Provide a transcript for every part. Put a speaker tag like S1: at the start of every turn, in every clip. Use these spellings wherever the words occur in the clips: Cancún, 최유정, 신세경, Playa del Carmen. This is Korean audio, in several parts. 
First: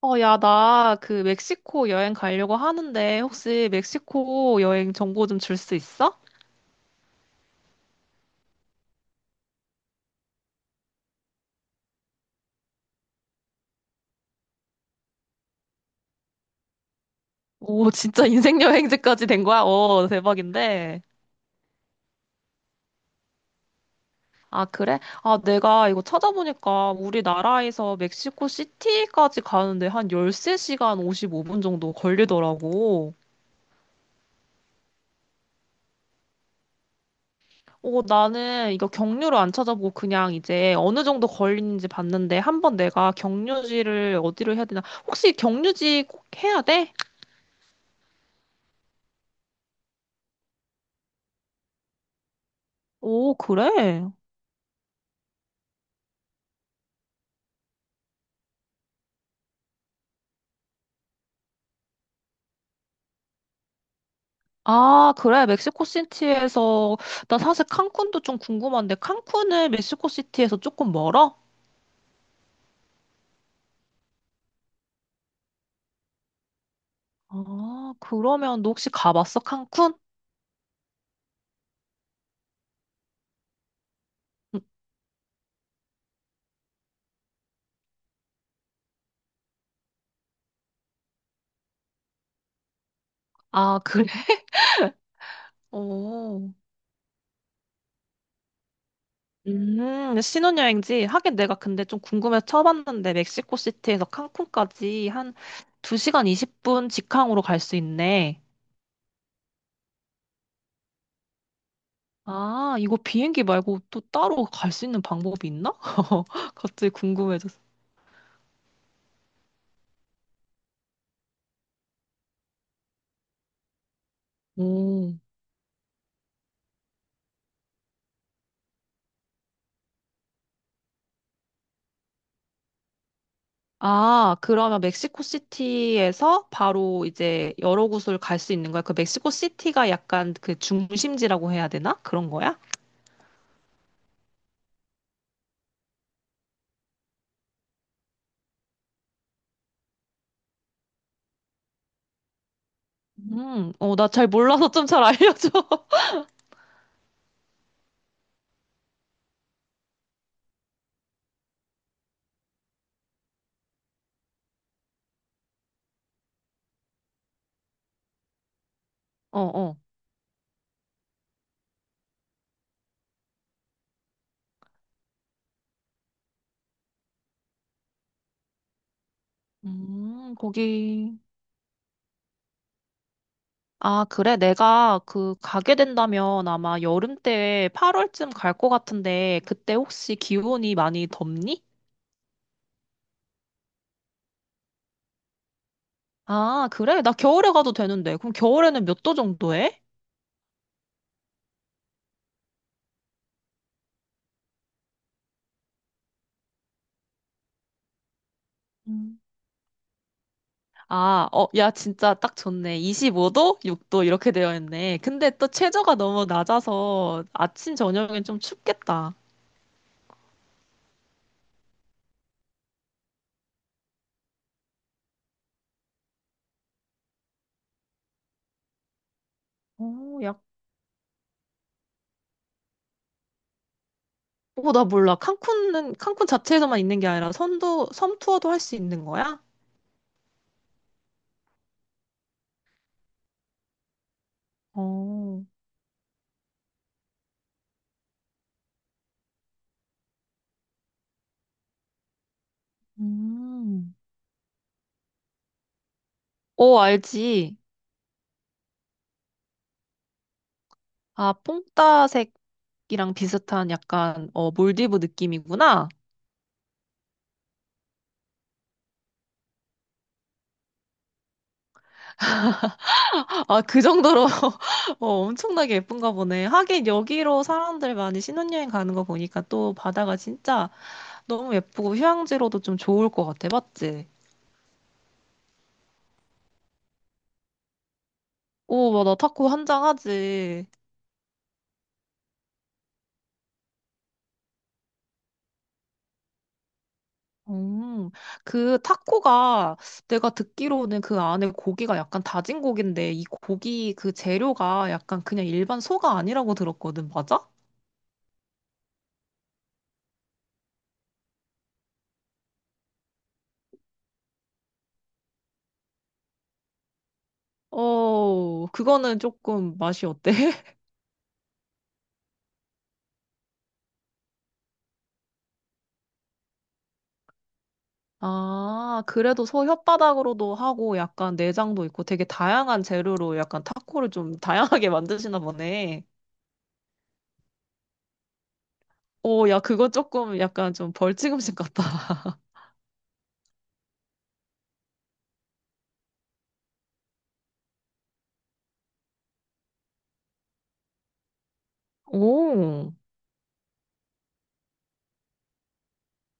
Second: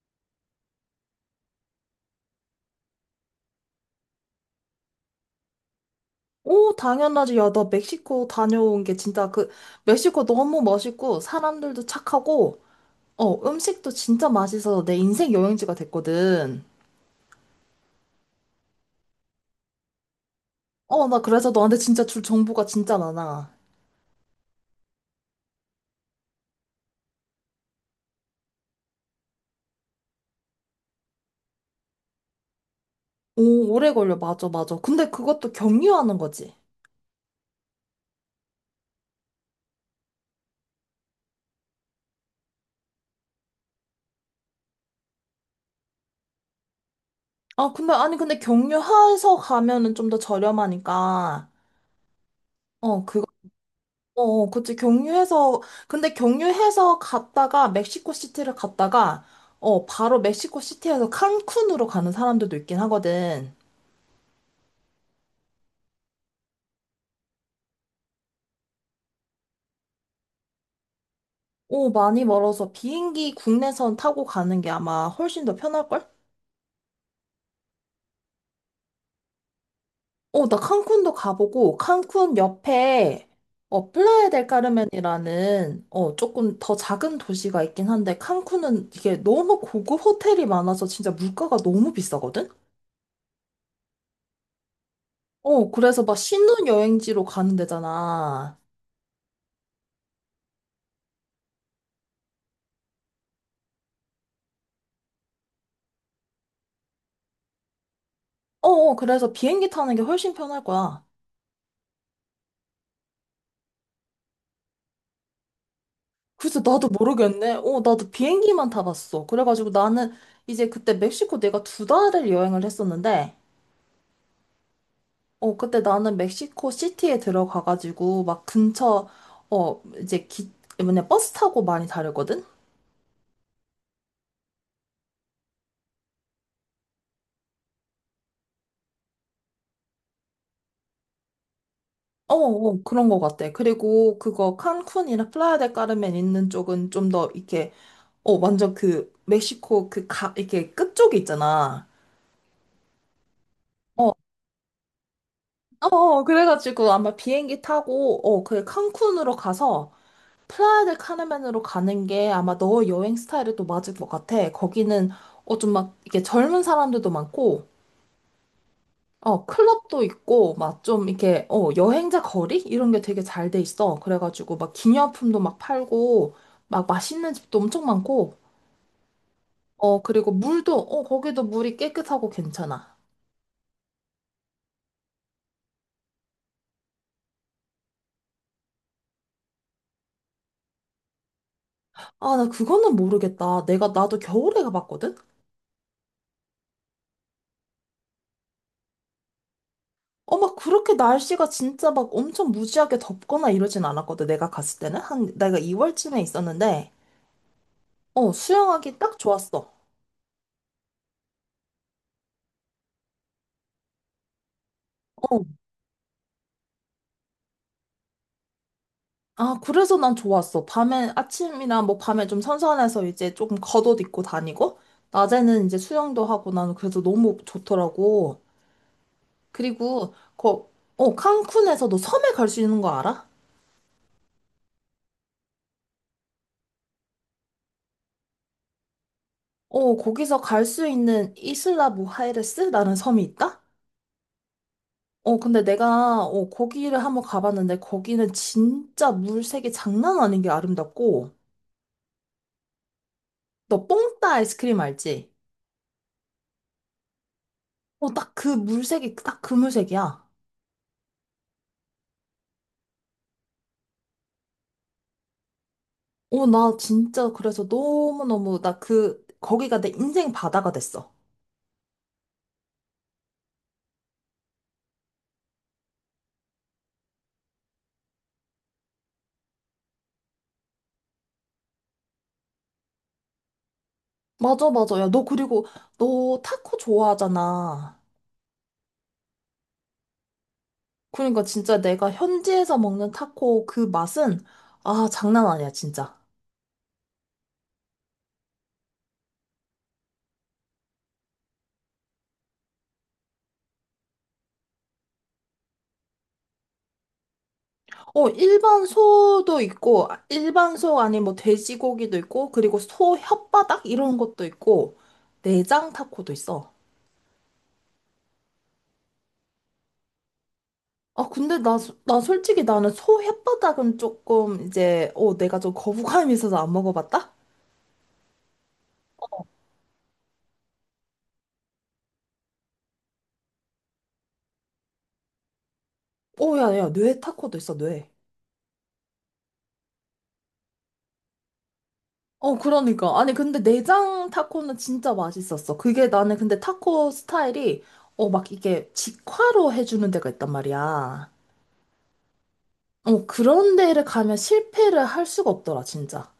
S1: 야, 나 그 멕시코 여행 가려고 하는데 혹시 멕시코 여행 정보 좀 줄 수 있어?
S2: 오, 당연하지. 야, 나 멕시코 다녀온 게 진짜 멕시코 너무 멋있고, 사람들도 착하고, 음식도 진짜 맛있어서 내 인생 여행지가 됐거든.
S1: 오, 진짜 인생 여행지까지 된 거야? 어, 대박인데.
S2: 나 그래서 너한테 진짜 줄 정보가 진짜 많아.
S1: 아, 그래? 아, 내가 이거 찾아보니까 우리나라에서 멕시코 시티까지 가는데 한 13시간 55분 정도 걸리더라고.
S2: 오, 오래 걸려. 맞아, 맞아. 근데 그것도 경유하는 거지.
S1: 어, 나는 이거 경유를 안 찾아보고 그냥 이제 어느 정도 걸리는지 봤는데 한번 내가 경유지를 어디로 해야 되나? 혹시 경유지 꼭 해야 돼?
S2: 아, 근데, 아니, 근데 경유해서 가면은 좀 더 저렴하니까, 어,
S1: 오, 그래?
S2: 그치. 경유해서, 근데 경유해서 갔다가 멕시코 시티를 갔다가, 바로 멕시코 시티에서 칸쿤으로 가는 사람들도 있긴 하거든.
S1: 아, 그래. 멕시코 시티에서 나 사실 칸쿤도 좀 궁금한데 칸쿤은 멕시코 시티에서 조금 멀어?
S2: 오, 많이 멀어서 비행기 국내선 타고 가는 게 아마 훨씬 더 편할걸?
S1: 아, 그러면 너 혹시 가봤어? 칸쿤?
S2: 나 칸쿤도 가보고, 칸쿤 옆에, 플라야 델
S1: 음,
S2: 까르멘이라는, 조금 더 작은 도시가 있긴 한데, 칸쿤은 이게 너무 고급 호텔이 많아서 진짜 물가가 너무 비싸거든?
S1: 아, 그래.
S2: 그래서 막
S1: 오.
S2: 신혼여행지로 가는 데잖아.
S1: 신혼여행지. 하긴 내가 근데 좀 궁금해서 쳐봤는데 멕시코 시티에서 칸쿤까지 한 2시간 20분 직항으로 갈 수 있네.
S2: 그래서 비행기 타는 게 훨씬 편할 거야.
S1: 아, 이거 비행기 말고 또 따로 갈 수 있는 방법이 있나?
S2: 그래서 나도
S1: 갑자기
S2: 모르겠네.
S1: 궁금해졌어.
S2: 나도 비행기만 타봤어. 그래가지고 나는 이제 그때 멕시코 내가 두 달을 여행을 했었는데,
S1: 오.
S2: 그때 나는 멕시코 시티에 들어가가지고 막 근처, 어, 이제 기, 뭐냐, 버스 타고 많이 다녔거든?
S1: 아, 그러면 멕시코 시티에서 바로 이제 여러 곳을 갈 수 있는 거야? 그 멕시코 시티가 약간 그 중심지라고 해야 되나? 그런 거야?
S2: 그런 거 같아. 그리고 그거 칸쿤이나 플라야 델 까르멘 있는 쪽은 좀 더 이렇게, 완전 그 멕시코 이렇게 끝쪽에 있잖아.
S1: 나
S2: 어,
S1: 잘 몰라서 좀 잘 알려줘.
S2: 그래가지고 아마 비행기 타고, 그 칸쿤으로 가서 플라야 델 카르멘으로 가는 게 아마 너 여행 스타일에 또 맞을 것 같아. 거기는, 좀 막, 이렇게 젊은 사람들도 많고,
S1: 어, 어.
S2: 클럽도 있고, 막 좀 이렇게, 여행자 거리? 이런 게 되게 잘 돼 있어. 그래가지고 막 기념품도 막 팔고, 막 맛있는 집도 엄청 많고, 그리고 물도,
S1: 거기.
S2: 거기도 물이 깨끗하고 괜찮아.
S1: 아, 그래. 내가 그 가게 된다면 아마 여름 때 8월쯤 갈 것 같은데 그때 혹시 기온이 많이 덥니?
S2: 아, 나 그거는 모르겠다. 나도 겨울에 가봤거든?
S1: 아, 그래. 나 겨울에 가도 되는데. 그럼 겨울에는 몇 도 정도 해?
S2: 막 그렇게 날씨가 진짜 막 엄청 무지하게 덥거나 이러진 않았거든, 내가 갔을 때는. 한, 내가 2월쯤에 있었는데, 수영하기 딱
S1: 음.
S2: 좋았어.
S1: 아, 어, 야, 진짜 딱 좋네. 25도, 6도 이렇게 되어 있네. 근데
S2: 어.
S1: 또 최저가 너무 낮아서 아침, 저녁엔 좀 춥겠다.
S2: 아, 그래서 난 좋았어. 밤에, 아침이나 뭐 밤에 좀 선선해서 이제 조금 겉옷 입고 다니고, 낮에는 이제 수영도 하고 나는 그래서 너무 좋더라고. 그리고,
S1: 어,
S2: 칸쿤에서 너 섬에 갈 수 있는 거 알아?
S1: 나 몰라. 칸쿤은, 칸쿤 자체에서만 있는 게 아니라 섬 투어도 할 수 있는 거야?
S2: 거기서 갈 수 있는 이슬라 무하이레스라는 섬이 있다?
S1: 어,
S2: 근데 내가, 거기를 한번 가봤는데, 거기는 진짜 물색이 장난 아닌 게 아름답고, 너
S1: 음.
S2: 뽕따 아이스크림 알지?
S1: 어, 알지.
S2: 딱 그 물색이, 딱 그 물색이야.
S1: 아, 뽕따색이랑 비슷한 약간, 몰디브 느낌이구나.
S2: 나 진짜 그래서 너무너무, 거기가 내 인생 바다가 됐어.
S1: 아, 그 정도로 엄청나게 예쁜가 보네. 하긴 여기로 사람들 많이 신혼여행 가는 거 보니까 또 바다가 진짜 너무 예쁘고 휴양지로도 좀 좋을 것 같아. 맞지?
S2: 맞아, 맞아. 야, 너 타코 좋아하잖아.
S1: 오, 맞아. 타코 한장하지.
S2: 그러니까 진짜 내가 현지에서 먹는 타코 그 맛은, 아, 장난 아니야, 진짜.
S1: 음, 그 타코가 내가 듣기로는 그 안에 고기가 약간 다진 고기인데 이 고기 그 재료가 약간 그냥 일반 소가 아니라고 들었거든. 맞아?
S2: 일반 소도 있고, 일반 소 아니 뭐 돼지고기도 있고, 그리고 소 혓바닥 이런 것도 있고, 내장 타코도 있어.
S1: 어, 그거는 조금 맛이 어때?
S2: 아, 근데 나, 소- 나 솔직히 나는 소 혓바닥은 조금 이제, 내가 좀 거부감이 있어서 안 먹어봤다?
S1: 아, 그래도 소 혓바닥으로도 하고 약간 내장도 있고 되게 다양한 재료로 약간 타코를 좀 다양하게 만드시나 보네.
S2: 야, 야, 뇌 타코도 있어, 뇌.
S1: 오, 야, 그거 조금 약간 좀 벌칙음식 같다.
S2: 그러니까. 아니, 근데 내장 타코는 진짜 맛있었어. 그게 나는 근데 타코 스타일이, 막 이게 직화로 해주는 데가 있단 말이야.
S1: 오.
S2: 그런 데를 가면 실패를 할 수가 없더라, 진짜.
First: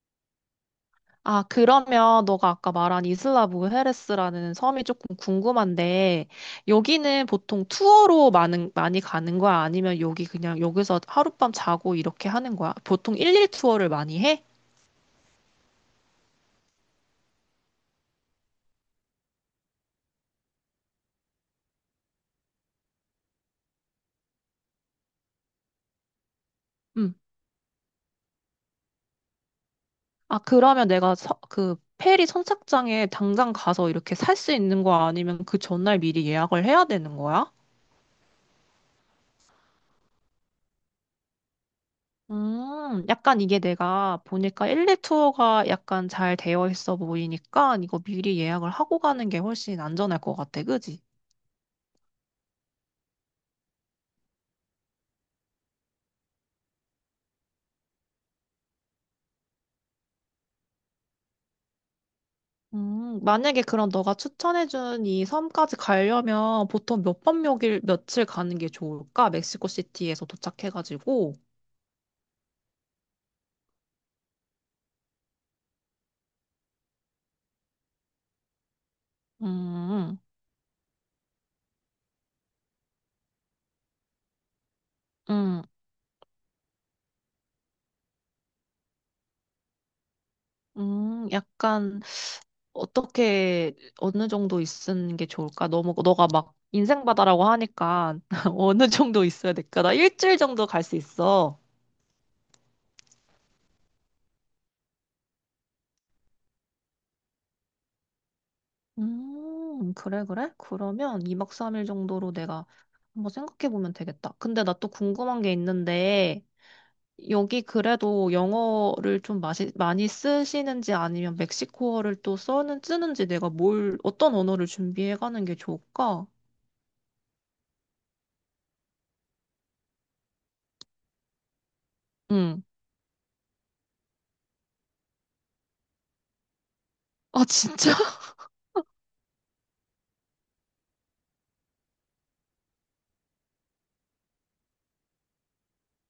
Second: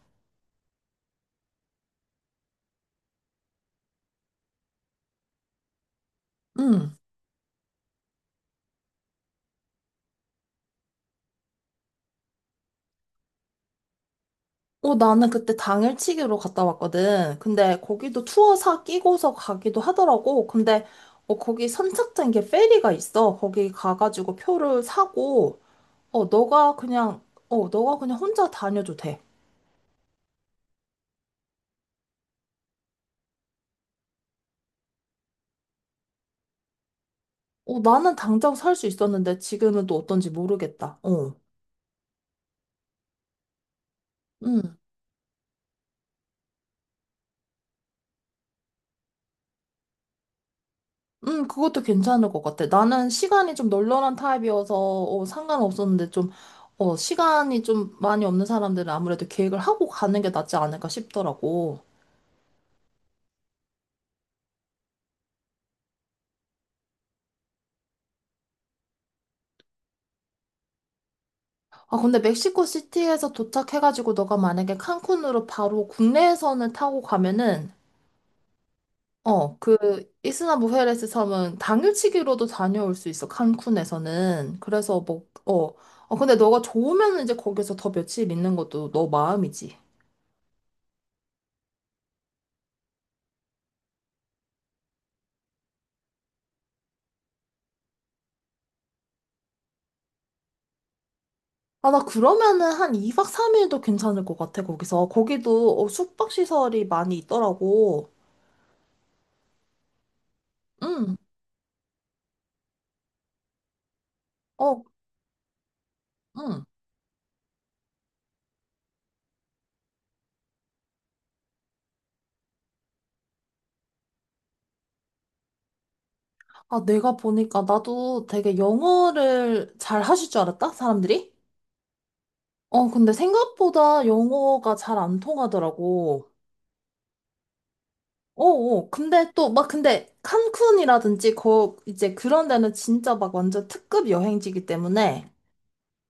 S1: 아, 그러면 너가 아까 말한 이슬라 브헤레스라는 섬이 조금 궁금한데
S2: 응.
S1: 여기는 보통 투어로 많이 가는 거야? 아니면 여기 그냥 여기서 하룻밤 자고 이렇게 하는 거야? 보통 일일 투어를 많이 해?
S2: 나는 그때 당일치기로 갔다 왔거든. 근데 거기도 투어사 끼고서 가기도 하더라고. 근데 거기 선착장 이게 페리가 있어. 거기 가가지고 표를 사고, 어, 너가 그냥, 너가 그냥 혼자 다녀도 돼.
S1: 아, 그러면 내가 그 페리 선착장에 당장 가서 이렇게 살 수 있는 거 아니면 그 전날 미리 예약을 해야 되는 거야?
S2: 나는 당장 살 수 있었는데 지금은 또 어떤지 모르겠다. 어.
S1: 약간 이게 내가 보니까 일2 투어가 약간 잘 되어 있어 보이니까 이거 미리 예약을 하고 가는 게 훨씬 안전할 것 같아, 그지?
S2: 그것도 괜찮을 것 같아. 나는 시간이 좀 널널한 타입이어서, 상관없었는데 좀, 시간이 좀 많이 없는 사람들은 아무래도 계획을 하고 가는 게 낫지 않을까 싶더라고.
S1: 만약에 그럼 너가 추천해준 이 섬까지 가려면 보통 몇 밤, 몇 일, 며칠 가는 게 좋을까? 멕시코 시티에서 도착해가지고.
S2: 아, 근데 멕시코 시티에서 도착해가지고 너가 만약에 칸쿤으로 바로 국내에서는 타고 가면은, 어, 그,
S1: 음,
S2: 이스나무헤레스 섬은 당일치기로도 다녀올 수 있어, 칸쿤에서는. 그래서 뭐,
S1: 음,
S2: 근데 너가 좋으면 이제 거기서 더 며칠 있는 것도 너 마음이지.
S1: 약간 어떻게 어느 정도 있는 게 좋을까? 너무 너가 막 인생 바다라고 하니까 어느 정도 있어야 될까? 나 일주일 정도 갈 수 있어.
S2: 아, 나 그러면은 한 2박 3일도 괜찮을 것 같아, 거기서. 거기도 숙박시설이 많이 있더라고.
S1: 그래, 그래?
S2: 응,
S1: 그러면 2박 3일 정도로 내가 한번 생각해 보면 되겠다. 근데 나
S2: 어,
S1: 또 궁금한 게 있는데,
S2: 응.
S1: 여기 그래도 영어를 좀 많이 쓰시는지 아니면 멕시코어를 또 쓰는지 내가 어떤 언어를 준비해 가는 게 좋을까?
S2: 아, 내가 보니까 나도 되게 영어를 잘 하실 줄 알았다, 사람들이?
S1: 응.
S2: 근데 생각보다 영어가 잘 안 통하더라고.
S1: 아, 진짜?
S2: 어, 어. 근데 또, 막, 근데 칸쿤이라든지, 이제 그런 데는 진짜 막 완전 특급 여행지기 때문에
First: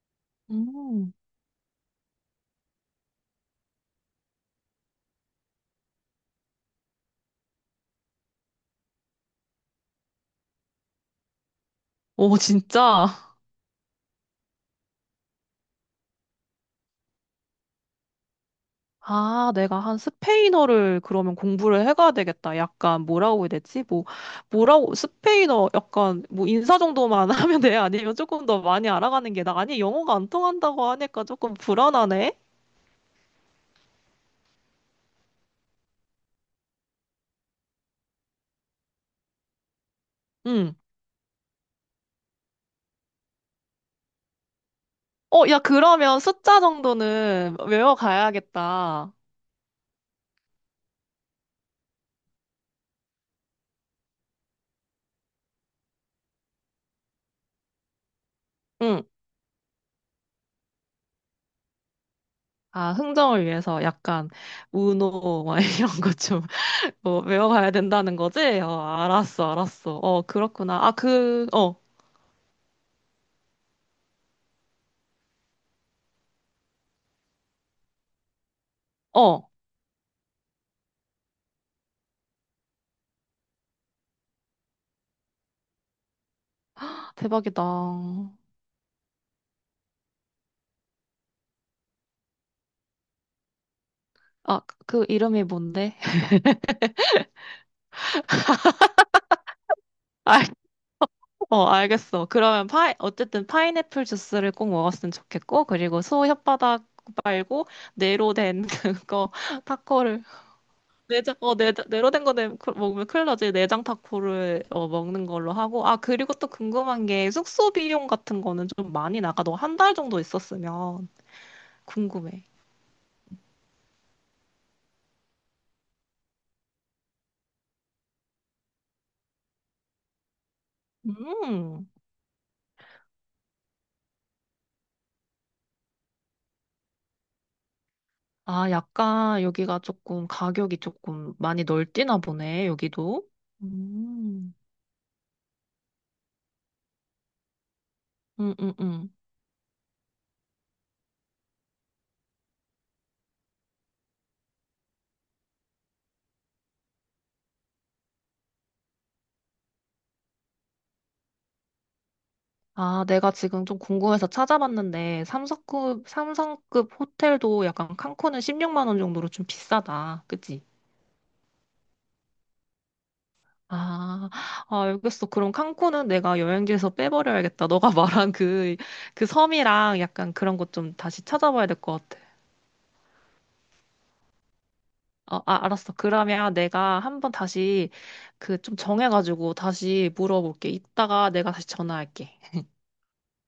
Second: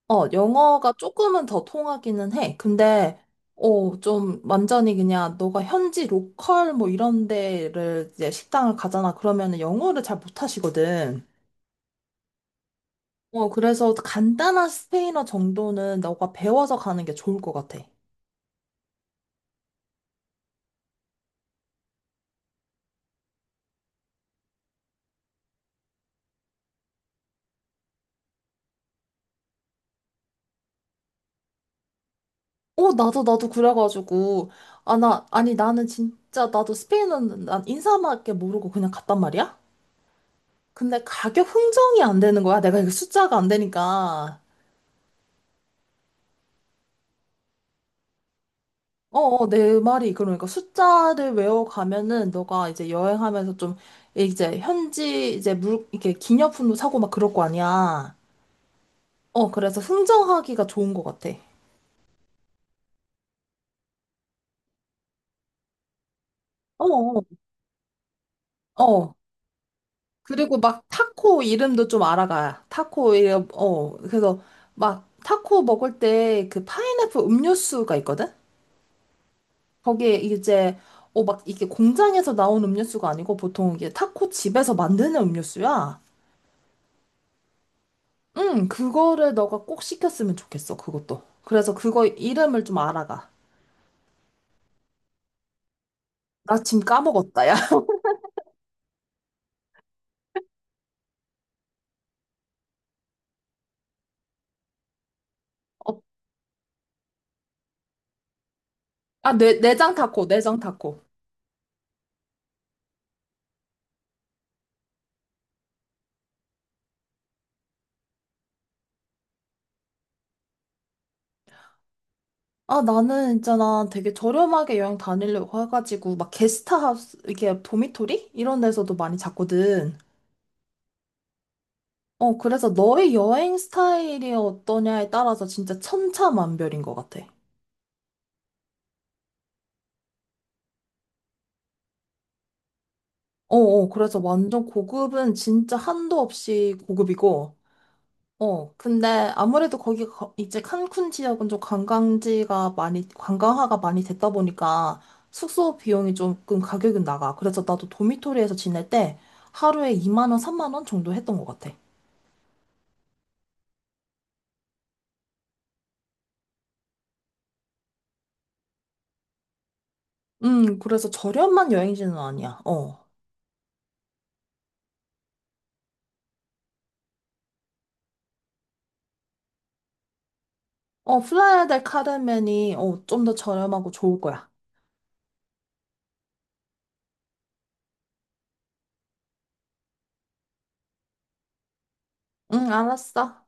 S2: 영어가
S1: 음.
S2: 조금은 더 통하기는 해. 근데, 좀 완전히 그냥 너가 현지 로컬 뭐 이런 데를 이제 식당을 가잖아. 그러면은 영어를 잘 못하시거든.
S1: 오, 진짜?
S2: 그래서 간단한 스페인어 정도는 너가 배워서 가는 게 좋을 것 같아.
S1: 아, 내가 한 스페인어를 그러면 공부를 해가야 되겠다. 약간 뭐라고 해야 되지? 스페인어 약간 뭐 인사 정도만 하면 돼? 아니면 조금 더 많이 알아가는 게 나? 아니, 영어가 안 통한다고 하니까 조금 불안하네?
S2: 나도 그래가지고. 아, 나, 아니, 나는 진짜, 나도 스페인어는 난 인사밖에 모르고 그냥 갔단 말이야?
S1: 응.
S2: 근데 가격 흥정이 안 되는 거야. 내가 이거 숫자가 안 되니까.
S1: 어, 야, 그러면 숫자 정도는 외워가야겠다.
S2: 내 말이 그러니까 숫자를 외워가면은 너가 이제 여행하면서 좀 이제 현지 이제 물 이렇게 기념품도 사고 막 그럴 거 아니야.
S1: 응.
S2: 그래서 흥정하기가 좋은 것 같아.
S1: 아, 흥정을 위해서 약간 우노 막 이런 거 좀,
S2: 어,
S1: 뭐,
S2: 어.
S1: 외워가야 된다는 거지? 어,
S2: 어.
S1: 알았어, 알았어. 어,
S2: 그리고 막
S1: 그렇구나. 아,
S2: 타코
S1: 어,
S2: 이름도 좀 알아가. 타코 이름, 어. 그래서 막 타코 먹을 때 그 파인애플 음료수가 있거든?
S1: 어.
S2: 거기에 이제 막 이게 공장에서 나온 음료수가 아니고 보통 이게 타코 집에서 만드는 음료수야.
S1: 대박이다.
S2: 응, 그거를 너가 꼭 시켰으면 좋겠어, 그것도. 그래서 그거 이름을 좀 알아가.
S1: 아, 그 이름이 뭔데?
S2: 나 지금 까먹었다, 야.
S1: 알, 알겠어. 그러면 파 어쨌든 파인애플 주스를 꼭 먹었으면 좋겠고,
S2: 어,
S1: 그리고 소 혓바닥 말고, 네로 된 그거,
S2: 아, 내장
S1: 타코를,
S2: 타코, 내장 타코.
S1: 내장, 네로 된 거 먹으면 큰일 나지. 내장 타코를 먹는 걸로 하고, 아, 그리고 또 궁금한 게, 숙소 비용 같은 거는 좀 많이 나가. 너 한 달 정도 있었으면 궁금해.
S2: 아, 나는 있잖아, 되게 저렴하게 여행 다니려고 해가지고, 막 게스트하우스, 이게 도미토리? 이런 데서도 많이 잤거든.
S1: 음.
S2: 그래서 너의 여행 스타일이 어떠냐에 따라서 진짜 천차만별인 것 같아.
S1: 아, 약간 여기가 조금 가격이 조금 많이 널뛰나 보네, 여기도.
S2: 그래서
S1: 음.
S2: 완전 고급은 진짜 한도 없이 고급이고,
S1: 음, 음,
S2: 근데
S1: 음.
S2: 아무래도 거기 이제 칸쿤 지역은 좀 관광지가 많이, 관광화가 많이 됐다 보니까 숙소 비용이 조금 가격은 나가. 그래서 나도 도미토리에서 지낼 때 하루에 2만 원, 3만 원 정도 했던 것 같아.
S1: 아, 내가 지금 좀 궁금해서 찾아봤는데, 삼성급 호텔도 약간 칸쿤은 16만 원 정도로 좀 비싸다. 그치?
S2: 그래서 저렴한 여행지는 아니야. 어.
S1: 아, 아, 알겠어. 그럼 칸쿤은 내가 여행지에서 빼버려야겠다. 너가 말한 그, 섬이랑 약간 그런 것 좀 다시
S2: 플라야
S1: 찾아봐야 될
S2: 델
S1: 것 같아.
S2: 카르멘이 좀 더 저렴하고 좋을 거야.
S1: 어, 아, 알았어. 그러면 내가 한번 다시 그 좀 정해가지고 다시 물어볼게. 이따가 내가 다시 전화할게.
S2: 응, 알았어.